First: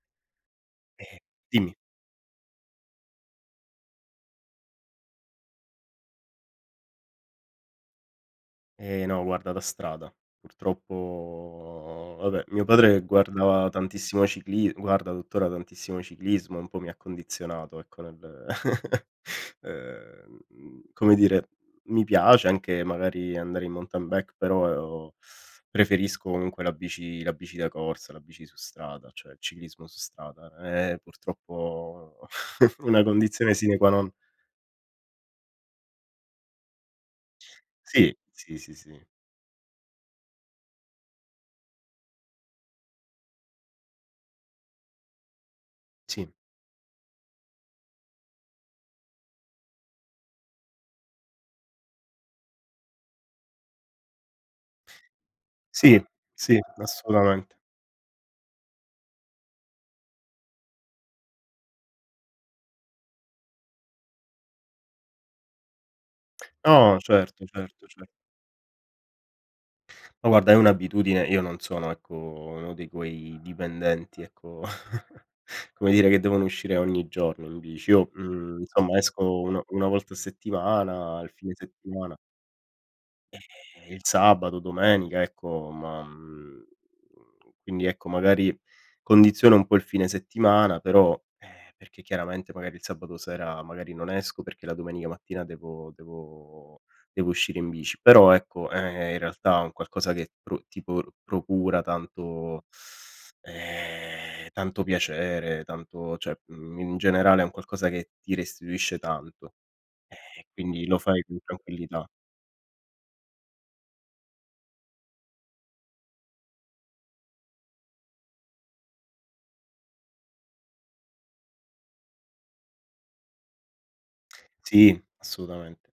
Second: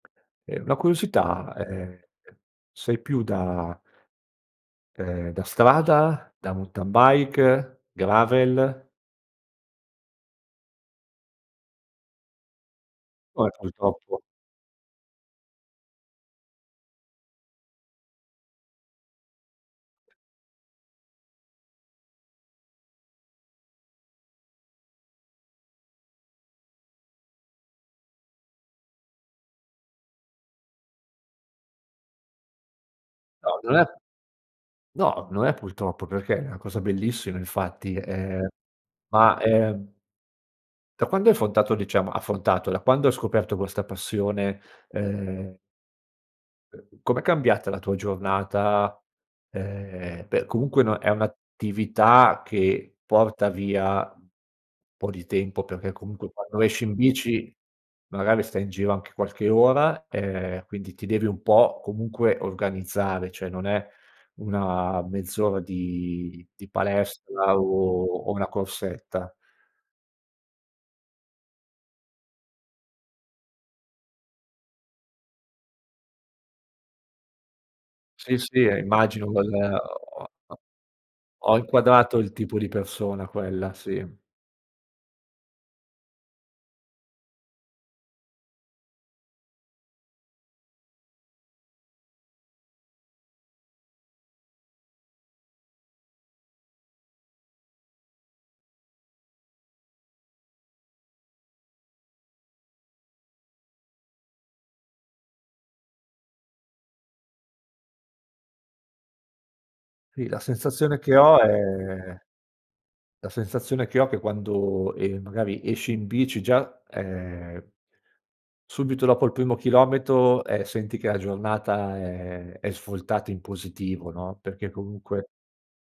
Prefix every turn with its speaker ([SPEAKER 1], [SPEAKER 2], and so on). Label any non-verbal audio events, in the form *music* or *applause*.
[SPEAKER 1] E una
[SPEAKER 2] Eh,
[SPEAKER 1] curiosità,
[SPEAKER 2] dimmi.
[SPEAKER 1] ehm, sei più da ehm, da strada, da mountain bike, gravel?
[SPEAKER 2] Ehm, no guarda da strada purtroppo vabbè, mio padre
[SPEAKER 1] Come
[SPEAKER 2] guardava tantissimo
[SPEAKER 1] purtroppo?
[SPEAKER 2] la cicli guarda tuttora, tantissimo il ciclismo e un po' mi ha condizionato ecco, nel *chuckles* ehm, mhmm, come dire, mi piace anche magari andare in mountain bike, però preferisco comunque la bici la bici da corsa, la bici su strada, cioè il ciclismo su strada. Eh eh purtroppo, *chuckles* una condizione
[SPEAKER 1] No, non
[SPEAKER 2] sine
[SPEAKER 1] è
[SPEAKER 2] qua non.
[SPEAKER 1] no, non è purtroppo, perché è una cosa bellissima infatti,
[SPEAKER 2] Sì,
[SPEAKER 1] ehm,
[SPEAKER 2] sì, sì, sì.
[SPEAKER 1] ma ehm da quando hai affrontato diciamo affrontato, da quando hai scoperto questa passione, ehm
[SPEAKER 2] Sì.
[SPEAKER 1] uhm, com'è cambiata la tua giornata, ehm, beh comunque no è un'attività che porta via un po' di tempo, perché
[SPEAKER 2] Sì,
[SPEAKER 1] comunque
[SPEAKER 2] sì,
[SPEAKER 1] quando esci in bici,
[SPEAKER 2] assolutamente.
[SPEAKER 1] magari stai in giro anche qualche ora, ehm, quindi ti devi un po' comunque organizzare, cioè, non è una mezz'ora di di
[SPEAKER 2] No certo,
[SPEAKER 1] palestra
[SPEAKER 2] certo,
[SPEAKER 1] o
[SPEAKER 2] cer
[SPEAKER 1] o una corsetta.
[SPEAKER 2] Ma guarda è un'abitudine, io non sono ecco, uno di quei dipendenti ecco, *chuckles* come dire che devono uscire ogni giorno tu dici. Io,
[SPEAKER 1] Sì,
[SPEAKER 2] mhmm,
[SPEAKER 1] sì, eh,
[SPEAKER 2] insomma
[SPEAKER 1] immagino
[SPEAKER 2] esco
[SPEAKER 1] quel,
[SPEAKER 2] un 1 volta a
[SPEAKER 1] ho ho
[SPEAKER 2] settimana, il fine
[SPEAKER 1] ho
[SPEAKER 2] settimana.
[SPEAKER 1] inquadrato il tipo di persona quella,
[SPEAKER 2] Eh, il
[SPEAKER 1] sì.
[SPEAKER 2] sabato, domenica ecco, ma mhmm, quindi ecco, magari condiziona un po' il fine settimana, però, ehm, perché chiaramente magari il sabato sera magari non esco perché la domenica mattina devo devo devo uscire in bici, però ecco, ehm, è in realtà un qualcosa che pro ti po procura tanto, *sucks teeth* ehm, tanto piacere, tanto cioè, mhmm, in generale è un qualcosa che ti restituisce tanto,
[SPEAKER 1] Sì la
[SPEAKER 2] eh, e quindi lo
[SPEAKER 1] sensazione che
[SPEAKER 2] fai con
[SPEAKER 1] ho
[SPEAKER 2] tranquillità.
[SPEAKER 1] è la sensazione che ho che quando, ehm, magari esci in bici già, ehm, subito dopo il primo chilometro, ehm, senti che la giornata è è svoltata in positivo no, perché
[SPEAKER 2] Sì,
[SPEAKER 1] comunque
[SPEAKER 2] assolutamente.